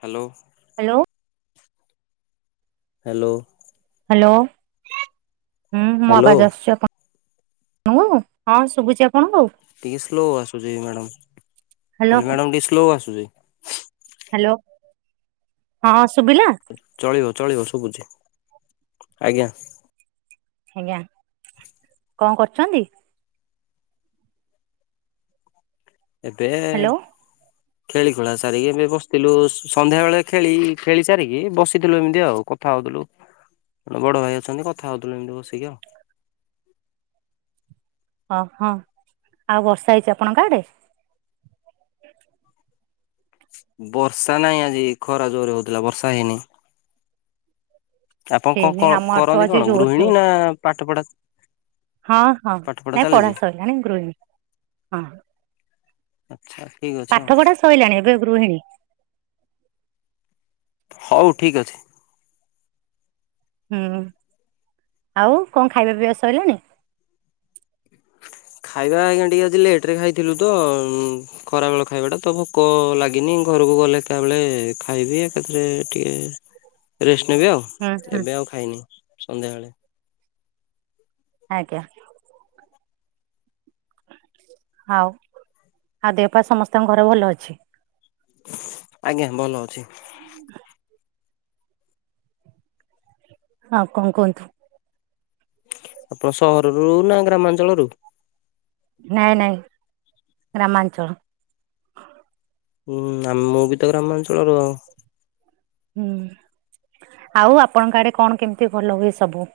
Hello. Hello. Hello. Hello ହୁଁ ମୋ hello. ଆବାଜ ଆସୁଛି ଆପଣ ମୁଁ ହଁ ଶୁଭୁଛି ଆପଣଙ୍କୁ? ଟିକେ ସ୍ଲୋ ଆସୁଛି ମ୍ୟାଡ଼ାମ୍ ହ୍ୟାଲୋ କହିଲି ମ୍ୟାଡ଼ାମ୍ ଟିକେ ସ୍ଲୋ ଆସୁଛି। ହ୍ୟାଲୋ ହଁ ସୁବିଲା? ଚଳିବ ଚଳିବ ଶୁୁବୁଛି ଆଜ୍ଞା। ଆଜ୍ଞା କଣ କରୁଛନ୍ତି? ଏବେ ହ୍ୟାଲୋ ଖେଳି ଖୁଳା ସାରିକି ଏବେ ବସିଥିଲୁ ସ ସନ୍ଧ୍ୟା ବେଳେ ଖେଳି ଖେଳି ସାରିକି ବସିଥିଲୁ ଏମିତି ଆଉ କ କଥା ହଉଥିଲୁ ବଡ ଭାଇ ଅଛନ୍ତି କଥା ହଉଥିଲୁ ଏମିତି ବସିକି ଆଉ। ଓ- ହଁ ଆଉ ବର୍ଷା ହେଇଚି ଆପଣଙ୍କ ଆଡେ? ବର୍ଷା ନାଇଁ ଆଜି ଖରା ଜୋର୍ ରେ ହଉଥିଲା ବର୍ଷା ହେଇନି। ଆପଣ କଣ- ହେଇନି ଆମ ଆଡେ ତ କଣ-କରନ୍ତି ଆଜି କଣ ଜୋର ଗୃହିଣୀ ଜୋର ନା ପାଠ ପଢା ହଁ- ହଁ ପାଠ ନାଇଁ ପଢା ଚାଲିଛି ସରିଲାଣି ଗୃହିଣୀ ହଁ। ଆଚ୍ଛା ଠିକ୍ ଅଛି ଆଉ। ସଇଲାଣି ଏବେ ଗୃହିଣୀ। ହଉ ଠିକ୍ ଅଛି। ହୁଁ- ଆଉ କଣ୍ ଖାଇବା ପିଇବା ସଇଲାଣି? ଖାଇବା ଆଜ୍ଞା ଟିକେ ଆଜି ଲେଟ୍ ରେ ଖାଇଥିଲୁ ତ ଉଁ- ଖରାବେଳ ଖାଇବା ଟା ତ ଭୋକ ଲାଗିନି ଘରକୁ ଗଲେ ଏକା ବଳେ ଖାଇବି ଏକାଥରେ ଟିକେ ରେଷ୍ଟ ନେବେି ଆଉ ହୁଁ ହୁଁ ଏବେ ଆଉ ଖାଇନି ସନ୍ଧ୍ୟାବେଳେ ଆଜ୍ଞା। ହଉ ଆଉ ଦେହପା ସମସ୍ତଙ୍କ ଘରେ ଭଲ ଅଛି? ଆଜ୍ଞା ଭଲ ଅଛି। ଆଉ କଣ୍ କୁହନ୍ତୁ? ଆପଣ ସହରରୁୁ ନା ଗ୍ରାମାଞ୍ଚଳରୁ? ନାଇଁ -ନାଇଁ ଗ୍ରାମାଞ୍ଚଳରୁ। ହୁଁ-ଆ- ମୁଁ ବି ତ ଗ୍ରାମାଞ୍ଚଳରୁ ଆଉ। ହୁଁ -ଆଉ ଆପଣଙ୍କ ଆଡେ କଣ କେମିତି ଭଲ ହୁଏ ସବୁ?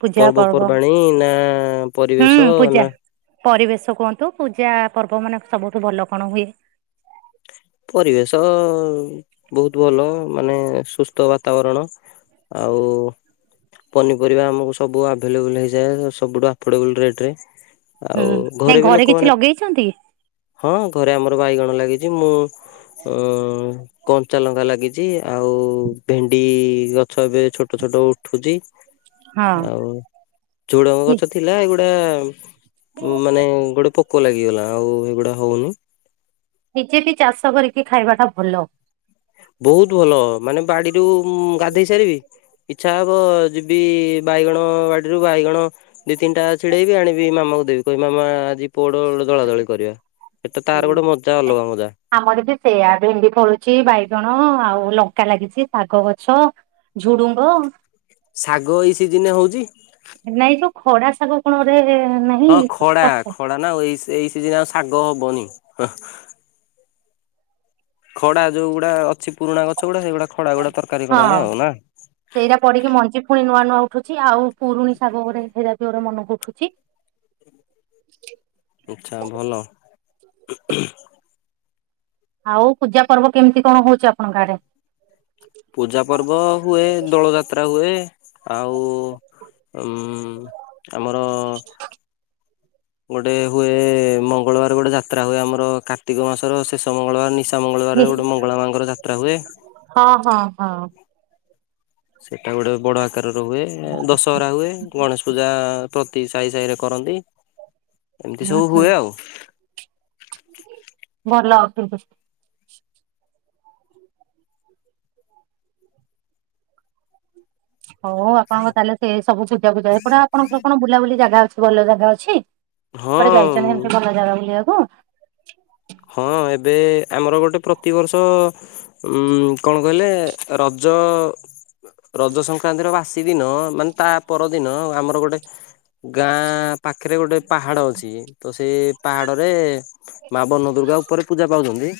ପୂଜା ପର୍ବ ପର୍ବପର୍ବାଣୀ ନା ପରିବେଶ ହୁଁ ପୂଜା। ନା ପରିବେଶ କୁହନ୍ତୁ ପୂଜା ପର୍ବ ମାନେ ସବୁଠୁ ଭଲ କଣ ହୁଏ? ପରିବେଶ ବହୁତ୍ ଭଲ ମାନେ ସୁସ୍ଥ ବାତାବରଣ। ଆଉ ପନିପରିବା ଆମକୁ ସବୁ ଆଭେଲେବୁଲ୍ ହେଇଯାଏ ସବୁଠୁ ଆଫୋର୍ଡେବୁଲ୍ ରେଟ୍ ରେ। ହୁଁ ଆଉ ନାଇଁ ଘରେ ବି କିଛି ଲୋକମାନେ- ଲଗେଇଛନ୍ତି? ହଁ ଘରେ ଆମର ବାଇଗଣ ଲାଗିଚି ମୁଁ ଅଁ- କଞ୍ଚା ଲଙ୍କା ଲାଗିଚି ଆଉ ଭେଣ୍ଡି ଗଛ ଏବେ ଛୋଟ ଛୋଟ ଉଠୁଚି ହଁ ଆଉ ଝୁଡଙ୍ଗ ଗଛ ଥିଲା ଏଗୁଡା ମାନେ ଗୋଟେ ପ ପୋକ ଲାଗିଗଲା ଆଉ ଏଗୁଡା ହଉନି। ନିଜେ ବି ଚାଷ କରିକି ଖାଇବା ଟା ଭଲ। ବହୁତ୍ ଭଲ ମାନେ ବାଡିରୁ ମୁଁ ଗାଧେଇ ସାରିବି ଇଚ୍ଛା ହବ ଯିବି ବାଇଗଣ ବାଡିରୁ ବାଇଗଣ ଦି ତିନିଟା ଛିଡେଇବି ଆଣିବି ମାମାକୁ ଦେବି କହିବି ମାମା ଆଜି ପୋଡ ଦଳା ଦଳି କରିବା ଏଟା ହୁଁ। ତାର ଗୋଟେ ମଜା ଅଲଗା ମଜା। ଆମର ବି ସେଇଆ ଭେଣ୍ଡି ଫଳୁଚି ବାଇଗଣ ଆଉ ଲଙ୍କା ଲାଗିଚି ଶାଗ ଗଛ ଝୁଡୁଙ୍ଗ। ଶାଗ ଏଇ ସିଜିନ୍ ରେ ହଉଚି? ନାଇଁ ଯଉ ଖଡା ଶାଗ କଣ ଗୁରେ ନାହିଁ ପତ୍ ନାଉ ଆଉ ଏଇ- ଏଇ ସିଜିନ୍ ରେ ଆଉ ଶାଗ ହବନି। ହଁ- ଖଡା ଯଉ ଗୁଡା ଅଛି ପୁରୁଣା ଗଛ ଗୁଡା ସେଗୁଡା ଖଡା ଗୁଡା ତରକାରୀ କରନ୍ତି ଆଉ ନା? ସେଇରା ପଡିକି ମଞ୍ଜି ପୁଣି ନୂଆ ନୂଆ ଉଠୁଚି ଆଉ ପୁରୁଣି ଶାଗ ଗୁରେ ହେଇରା ବି ଗୁରେ ମନକୁ ଉଠୁଚି। ଆଚ୍ଛା ଭଲ। ଆଉ ପୂଜା ପର୍ବ କେମିତି କଣ ହଉଚି ଆପଣଙ୍କ ଆଡେ? ପୂଜା ପର୍ବ ହୁଏ ଦୋଳ ଯାତ୍ରା ହୁଏ ଆଉ ଉଁ- ଆମର ଗୋଟେ ହୁଏ ମଙ୍ଗଳବାର ଗୋଟେ ଯାତ୍ରା ହୁଏ ଆମର କାର୍ତ୍ତିକ ମାସର ଶେଷ ମଙ୍ଗଳବାର ନିଶ୍ ନିଶା ମଙ୍ଗଳବାର ରେ ନିଶ୍ ଗୋଟେ ମଙ୍ଗଳା ମାଙ୍କର ଯାତ୍ରା ହୁଏ ହଁ- ହଁ- ହଁ। ସେଟା ଗୋଟେ ବଡ ଆକାରର ହୁଏ ଦଶହରା ହୁଏ ଗଣେଶ ପୂଜା ପ୍ରତି ସାହି ସାହି ରେ କରନ୍ତି ଏମିତି ହୁଁ ସବୁ ହୁଁ ହୁଏ ଆଉ। ଭଲ। [unintelligible] ହଉ ଆପଣଙ୍କ ତାହେଲେ ସେ ସବୁ ପୁଜା ଫୁଜା ଏପଟେ ଆପଣଙ୍କର କଣ ବୁଲାବୁଲି ଜାଗା ଅଛି ଭଲ ଜାଗା ଅଛି? କୋଆଡେ ଯାଇଛନ୍ତି ହଁ ଏମିତି ଭଲ ଜାଗା ବୁଲିବାକୁ? ହଁ ଏବେ ଆମର ଗୋଟେ ପ୍ରତିବର୍ଷ। ଉଁ କଣ କହିଲେ ରଜ। ରଜ ସଂକ୍ରାନ୍ତି ର ବାସି ଦିନ ମାନେ ତା ପରଦିନ ଆମର ଗୋଟେ। ଗାଁ ପାଖରେ ଗୋଟେ ପାହାଡ ଅଛି ତ ସେ ପାହାଡରେ ମା ବନ ଦୁର୍ଗା ଉପରେ ପୂଜା ପାଉଛନ୍ତି।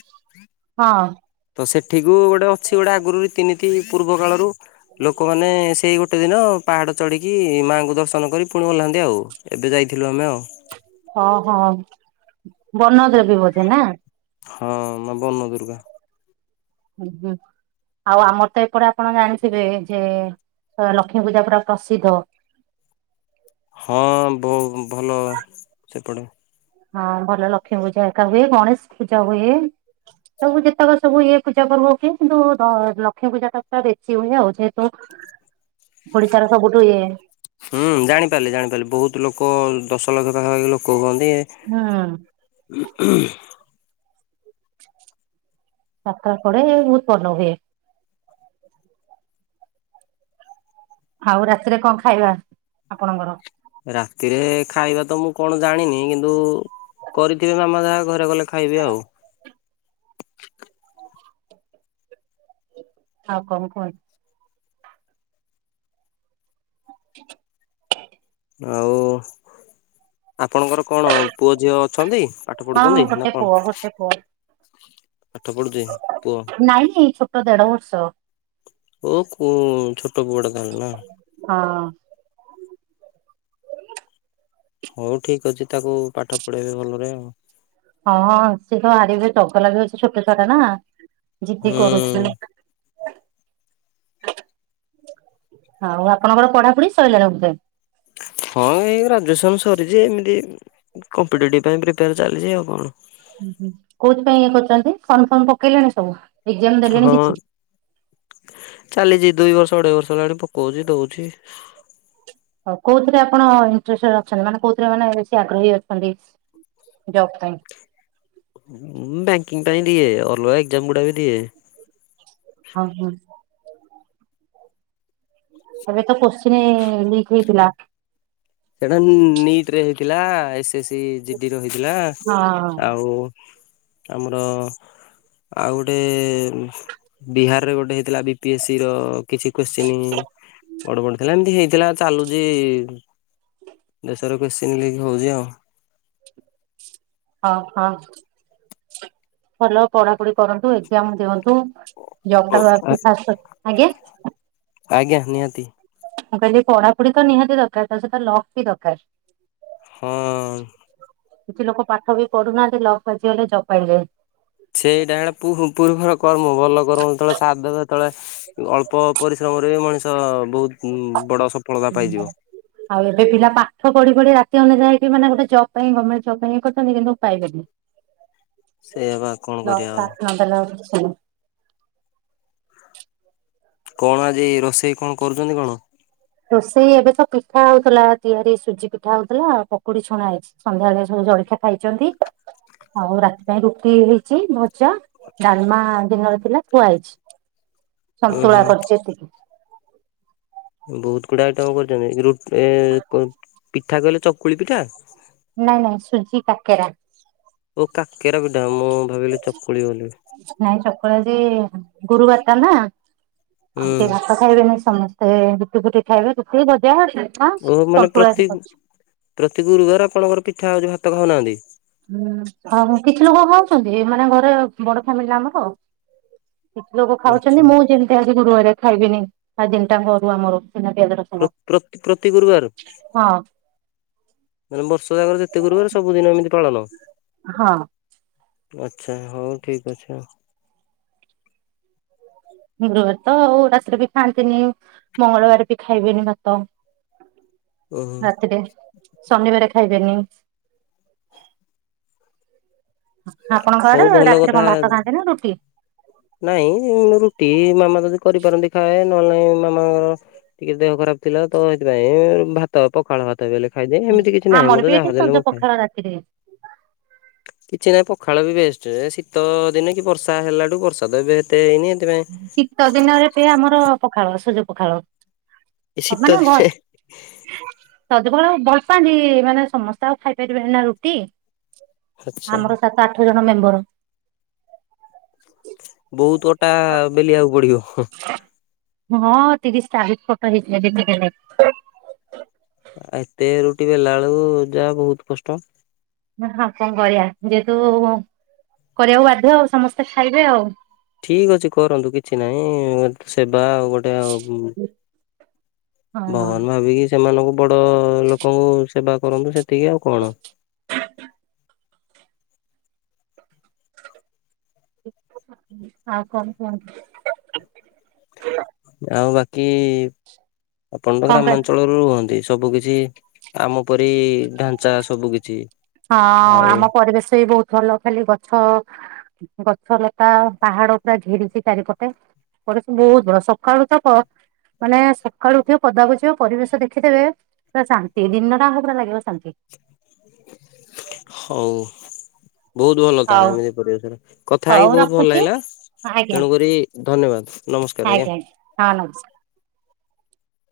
ହଁ ତ ସେଠିକୁ ଗୋଟେ ଅଛି ଗୋଟେ ଆଗରୁ ରୀତି ନିତି ପୂର୍ବ କାଳରୁ ଲୋକମାନେ ସେଇ ଗୋ ଗୋଟେ ଦିନ ପାହାଡ଼ ଚଢ଼ିକି ମାଆଙ୍କୁ ଦର୍ଶନ କରି ପୁଣି ଓହ୍ଲାନ୍ତି ଆଉ ଏବେ ଯାଇଥିଲୁ ଆମେ ଆଉ। ହଁ ହଁ ବନ ଦେବୀ ବୋଧେ ନା? ହଁ ମା ବନ ଦୁର୍ଗା। ହୁଁ ହୁଁ। ଆଉ ଆମର ତ ଏପଟେ ଆପଣ ଜାଣିଥିବେ ଯେ ଲକ୍ଷ୍ମୀ ପୂଜା ପୁରା ପ୍ରସିଦ୍ଧ। ହଁ ବହୁ ଭଲ ସେପଟେ। ହଁ ଭଲ ଲକ୍ଷ୍ମୀ ପୂଜା ହେରେକା ହୁଏ ଗଣେଶ ପୂଜା ହୁଏ। ତାଙ୍କୁୁ ଯେତେକ ସବୁ ଇଏ ପୂଜା ପର୍ବ ଓକେ କିନ୍ତୁ ଲକ୍ଷ୍ମୀ ପୂଜା ଟା ପୁରା ବେଶି ହୁଏ ଆଉ ଯେହେତୁ। ହ ଓଡିଶାର ର ସବୁଠୁ ଇଏ। ହୁଁ ଜାଣିପାରିଲି ଜାଣିପାରିଲି ବହୁତ ଲୋକ ଦଶଲକ୍ଷ ପାଖାପାଖି ଲୋକ ହୁଅନ୍ତି। ହଁ। ହଁ [inaudible] ଯାତ୍ରା ପଡେ ବହୁତ ଭଲ ହୁଏ। ଆଉ ରାତିରେ କଣ ଖାଇବା ଆପଣଙ୍କର? ରାତିରେ ଖାଇବା ତ ମୁଁ କଣ ଜାଣିନି କିନ୍ତୁ। କରିଥିବେ ମାମା ଯାହା ଘରେ ଗଲେ ଖାଇବି ଆଉ। ଆଉ କଣ କୁହନ୍ତୁ। ଆଉ ଆପଣଙ୍କର କଣ ପୁଅ ଝିଅ ଅଛନ୍ତି? ହଁ ପଢୁଛନ୍ତି ନା ଗୋଟେ କଣ? ପୁଅ ଗୋଟେ ପୁଅ। ପାଠ ପଢୁଛି? ପୁଅ ନାଇଁ ଛୋଟ ଦେଢ ବର୍ଷ। ଊଂକୁଁ ଛୋଟ ପୁଅଟେ ତାହେଲେ ନା। ହଁ। ହଉ ଠିକ ଅଛି ତାକୁ ପାଠ ପଢେଇବେ ଭଲରେ ଆଉ। ହଁ ହଁ ସିଏ ତ ଆରିବ ଚଗଲା ଛୋଟ ଛୁଆଟା ନା ଜିଦି ହୁଁ କରୁଛି। ଆଉ ଆପଣଙ୍କର ପଢାପଢି ଶଇଲାଣି ବଧେ। ହଁ ଏଇ ଗ୍ରାଜୁଏସନ ସରିଛି ଏମିତି କମ୍ପିଟେଟିଭ ପାଇଁ ପ୍ରିପେୟାର ଚାଲିଛି ଆଉ କଣ। ହୁଁ କୋଉଥିପାଇଁ ଇଏ କରୁଛନ୍ତି ଫର୍ମ ଫର୍ମ ପକେଇଲେଣି ସବୁ। ଏକ୍ଜାମ ଦେଲେଣି ହଁ କିଛି ଚାଲିଛି ଦୁଇ ବର୍ଷ ଅଢେଇ ବର୍ଷ ହେଲାଣି ପକଉଛି ଦଉଛି। ହଉ କୋଉଥିରେ ଆପଣ ଇଂଟରେଷ୍ଟଡ଼ ଅଛନ୍ତି ମାନେ କୋଉଥିରେ ମାନେ ବେଶୀ ଆଗ୍ରହୀ ଅଛନ୍ତି। ଯବ୍ ପାଇଁ। ବ୍ୟାଙ୍କିଙ୍ଗ ପାଇଁ ଦିଏ ଅଲଗା ଏକ୍ଜାମ ଗୁଡା ବି ଦିଏ। ହଁ ହଁ। ଏବେ ତ କୋଶ୍ଚିିନ ଲିକ ହେଇଥିଲା। ସେଇଟା ନିଟିରେ ହେଇଥିଲା ଏସ୍ ଏସ୍ ସି ଜିଡି ର ହେଇଥିଲା ହଁ ଆଉ। ଆମର ଆଉ ଗୋଟେ। ବିହାରରେ ଗୋଟେ ହେଇଥିଲା ବି ପି ଏସ୍ ସି ର କିଛି କୋସଚିନ ବଡ ବଡ ଥିଲା ଏମିତି ହେଇଥିଲା ଚାଲୁଛି। ଦେଶର କୋଶ୍ଚିନ ଲିକି ହଉଛି ଆଉ। ହଁ ହଁ। ଭଲ ପଢାପଢି କରନ୍ତୁ ଏକଜାମ ଦିଅନ୍ତୁ। ଜବଟା ଆଶୁଚି [unintelligible] ଆଜ୍ଞା। ଆଜ୍ଞା ନିହାତି। ମୁଁ କହିଲି ପଢାପଢି ତ ନିହାତି ଦରକାର ତା ସହିତ ଲକ୍ ବି ଦରକାର। ହଁ। କିଛି ଲୋକ ପାଠ ବି ପଢୁନାହାନ୍ତି ଲକ ବାଜି ଗଲେ ଜବ ପାଇଯାଏ। ସେଇଟା ହେ ପୂ-ପୂର୍ବର କର୍ମ ଭଲ କର୍ମ ଯେତବେଳେ ସାଦ ଦେବେ ହେତବେଳେ ଅଳ୍ପ ପରିଶ୍ରମରେ ମଣିଷ ବହୁତ ବଡ ସଫଳତା ପାଇଯିବ। ଆଉ ଏବେ ପିଲା ପାଠ ପଢି ପଢି ରାତି ଅନିଦ୍ରା ହେଇକି ମାନେ ଗୋଟେ ଜବ ପାଇଁ ଗମେଣ୍ଟ ଜବ୍ ପାଇଁ କରିଛନ୍ତି କିନ୍ତୁ ପାଇବେନି। ସେୟାପା କଣ କରିବା ଆଉ। [unintelligible] କଣ ଆଜି ରୋଷେଇ କଣ କରୁଛନ୍ତି କଣ? ରୋଷେଇ ଏବେ ତ ପିଠା ହଉଥିଲା ତିଆରି ସୁଜି ପିଠା ହଉଥିଲା ଆଉ ପକୁଡି ଛଣା ହେଇଛି। ସନ୍ଧ୍ୟାବେଳେ ସବୁ ଜଳିଖିଆ ଖାଇଛନ୍ତି। ଆଉ ରାତି ପାଇଁ ରୁଟି ହେଇଛି ଭଜା ଡାଲମା ଦିନରେ ଥିଲା ଥୁଆ ହେଇଛି। ଉଁ ସନ୍ତୁଳା ହୁଁ କରିଛି ଏତିକି। ବହୁତ ଗୁଡା ଆଇଟମ କରୁଛନ୍ତି ରୁ ଆ ଏ ପିଠା କହିଲେ ଚକୁଳି ପିଠା। ନାଇଁ ନାଇଁ ସୁଜି କାକେରା। ଓ କାକେରା ପିଟା ମୁଁ ଭାବିଲି ଚକୁଳି ବୋଲି। ନାଇଁ ଚକୁଳି ଆଜି ଗୁରୁବାର ଟା ହୁଁ ଆଉ ସେ ଭାତ ଖାଇବେନି ସମସ୍ତେ ଗୁଟି ଫୁଟି ଖାଇବେ ଗୁତି ଭଜା [unintelligible] ଓହ ମାନେ ସନ୍ତୁଳା ଆଜି ପ୍ରତି କରିଛି। ପ୍ରତି ଗୁରୁବାର ଆପଣଙ୍କର ପିଠା ହଉଛି ଭାତ ଖାଉନାହାନ୍ତି। ହୁଁ ହଁ କିଛି ଲୋକଙ୍କ ଖାଉଛନ୍ତି ମାନେ ଘରେ ବଡ ଫ୍ୟାମିଲି ଆମର। କିଛି ଲୋକ ଖାଉଛନ୍ତି ଆଚ୍ଛା ମୁଁ ଯେମିତି ଆଜି ଗୁରୁବାରେ ଖାଇବିନି ତା ଦିନଟାଙ୍କ ଅରୁଆ ମୋର ଵିନା ପିଆଜର ପ୍ର-ପ୍ର-ପ୍ରତି ଗୁରୁବାର। ମାନେ ବର୍ଷ ଜାଗାରେ ଯେତେ କରିବାରେ ସବୁଦିନ ଏମିତି ପାଳନ। ହଁ। ଆଚ୍ଛା ହଉ ଠିକ୍ ଅଛି ଆଉ। ଗୁରୁବାର ତ ଆଉ ରାତିରେ ବି ଖାଆନ୍ତିନି ମଙ୍ଗଳବାର ବି ଖାଇବେନି ଭାତ‌। ଓହୋ ରାତିରେ ଶନିବାର ଖାଇବେନି। ଆପଣଙ୍କ ହଉ ଆଡେ ଭଲ ରାତିରେ କଥା କଣ ଭାତ ଖାଆନ୍ତି ନା ରୁଟି। ନାଇଁ ରୁଟି ମାମା ଯଦି କରିପାରନ୍ତି ଖାଏ ନହେଲେ ନାଇଁ ମାମାଙ୍କ ଟିକେ ଦେହ ଖରାପ ଥିଲା ତ ହେଥିପାଇଁ ଭାତ ପଖାଳ ଭାତ। କେତେବେଲେ ଖାଇଦିଏ ହେମିତି କିଛି ନାହିଁ ଆମର ବି ମୁଁତ ଏଠି ଯାହା ଦେଲେ ସଜ ମୁଁ ଖାଏ। ପଖାଳ ରାତିରେ କିଛି ନାହିଁ ପଖାଳ ବି ବେଷ୍ଟ ଶୀତ ଦିନେ କି ବର୍ଷା ହେଲାଠୁ ବର୍ଷ [unintelligible] ହେଇତି ପାଇଁ ଶୀତ ଦିନରେ ଵି ଆମର ପଖାଳ ସଜ ପଖାଳ ଏ ଶୀତ ମାନେ ଗ ଦିନେ ସଜ ପଖାଳ ଭଲ ପାଆନ୍ତି ମାନେ ସମସ୍ତେ ଆଉ ଖାଇପାରିବେନ ନା ରୁଟି। ଆଚ୍ଛା ଆମର ସାତ ଆଠ ଜଣ ମେମ୍ବର ବହୁତ ଅଟା ବେଲିବାକୁ ପଡିବ। ହଁ ହଁ ତିରିଶ ଚାଳିଶ ଫଟ ହେଇଯାଏ ଦିନେ ଦିନେ। ଆ ଏତେ ରୁଟି ବେଲାଳୁ କୁ ଯାହା ବହୁତ କଷ୍ଟ। ହଁ କଣ କରିବା ଯେହେତୁ କରିବାକୁ ବାଧ୍ୟ ଆଉ ସମସ୍ତେ ଖାଇବେ ଆଉ। ଠିକ୍ ଅଛି କରନ୍ତୁ କିଛି ନାହିଁ ସେବା ଆଉ ଗୋଟେ ଆଉ। ହୁଁ। ଭଗବାନ୍ ଭାବିକି ସେମାନଙ୍କୁ ବଡ଼ ଲୋକଙ୍କୁ ସେବା କରନ୍ତୁ ସେତିକି ଆଉ କଣ। [inaudible] ହଉ କଣ କୁହନ୍ତୁ? ଆଉ ବାକି ଆପଣତ କଣ କହ ଗ୍ରାମାଞ୍ଚଳରୁ ରୁହନ୍ତି ସବୁ କିଛି ଆମ ପରି ଢାଞ୍ଚା ସବୁ କିଛି। ହଁ ଆଉ ଆମ ପରିବେଶବି ବହୁତ୍ ଭଲ ଖାଲି ଗଛ ଗଛ ଲତା ପାହାଡ଼ ପୁରା ଘେରିଛି ଚାରିପଟେ। ପରିସମ ବହୁତ୍ ବଡ଼ ସକାଳୁ ଚାପ ମାନେ ସକାଳୁ ଉଠିବ ପଦାକୁୁଜିବ ପରିବେଶ ଦେଖିଦେବେ ପୁରା ଶାନ୍ତି ଦିନଟାଆଙ୍କ ପୁରା ଲାଗିବ ଶାନ୍ତି। ହଉ। ବହୁତ୍ ଭଲ ହଉ ତାର ଏମିତି ପରିବେଶରେ କଥା ହେଇକି ହଉ ବହୁତ୍ ଭଲ ରଖୁଛି ଲାଗିଲା। ଆଜ୍ଞା। ତେଣୁକରି ଧନ୍ୟବାଦ ନମସ୍କାର ଆଜ୍ଞା। ହଁ ନମସ୍କାର।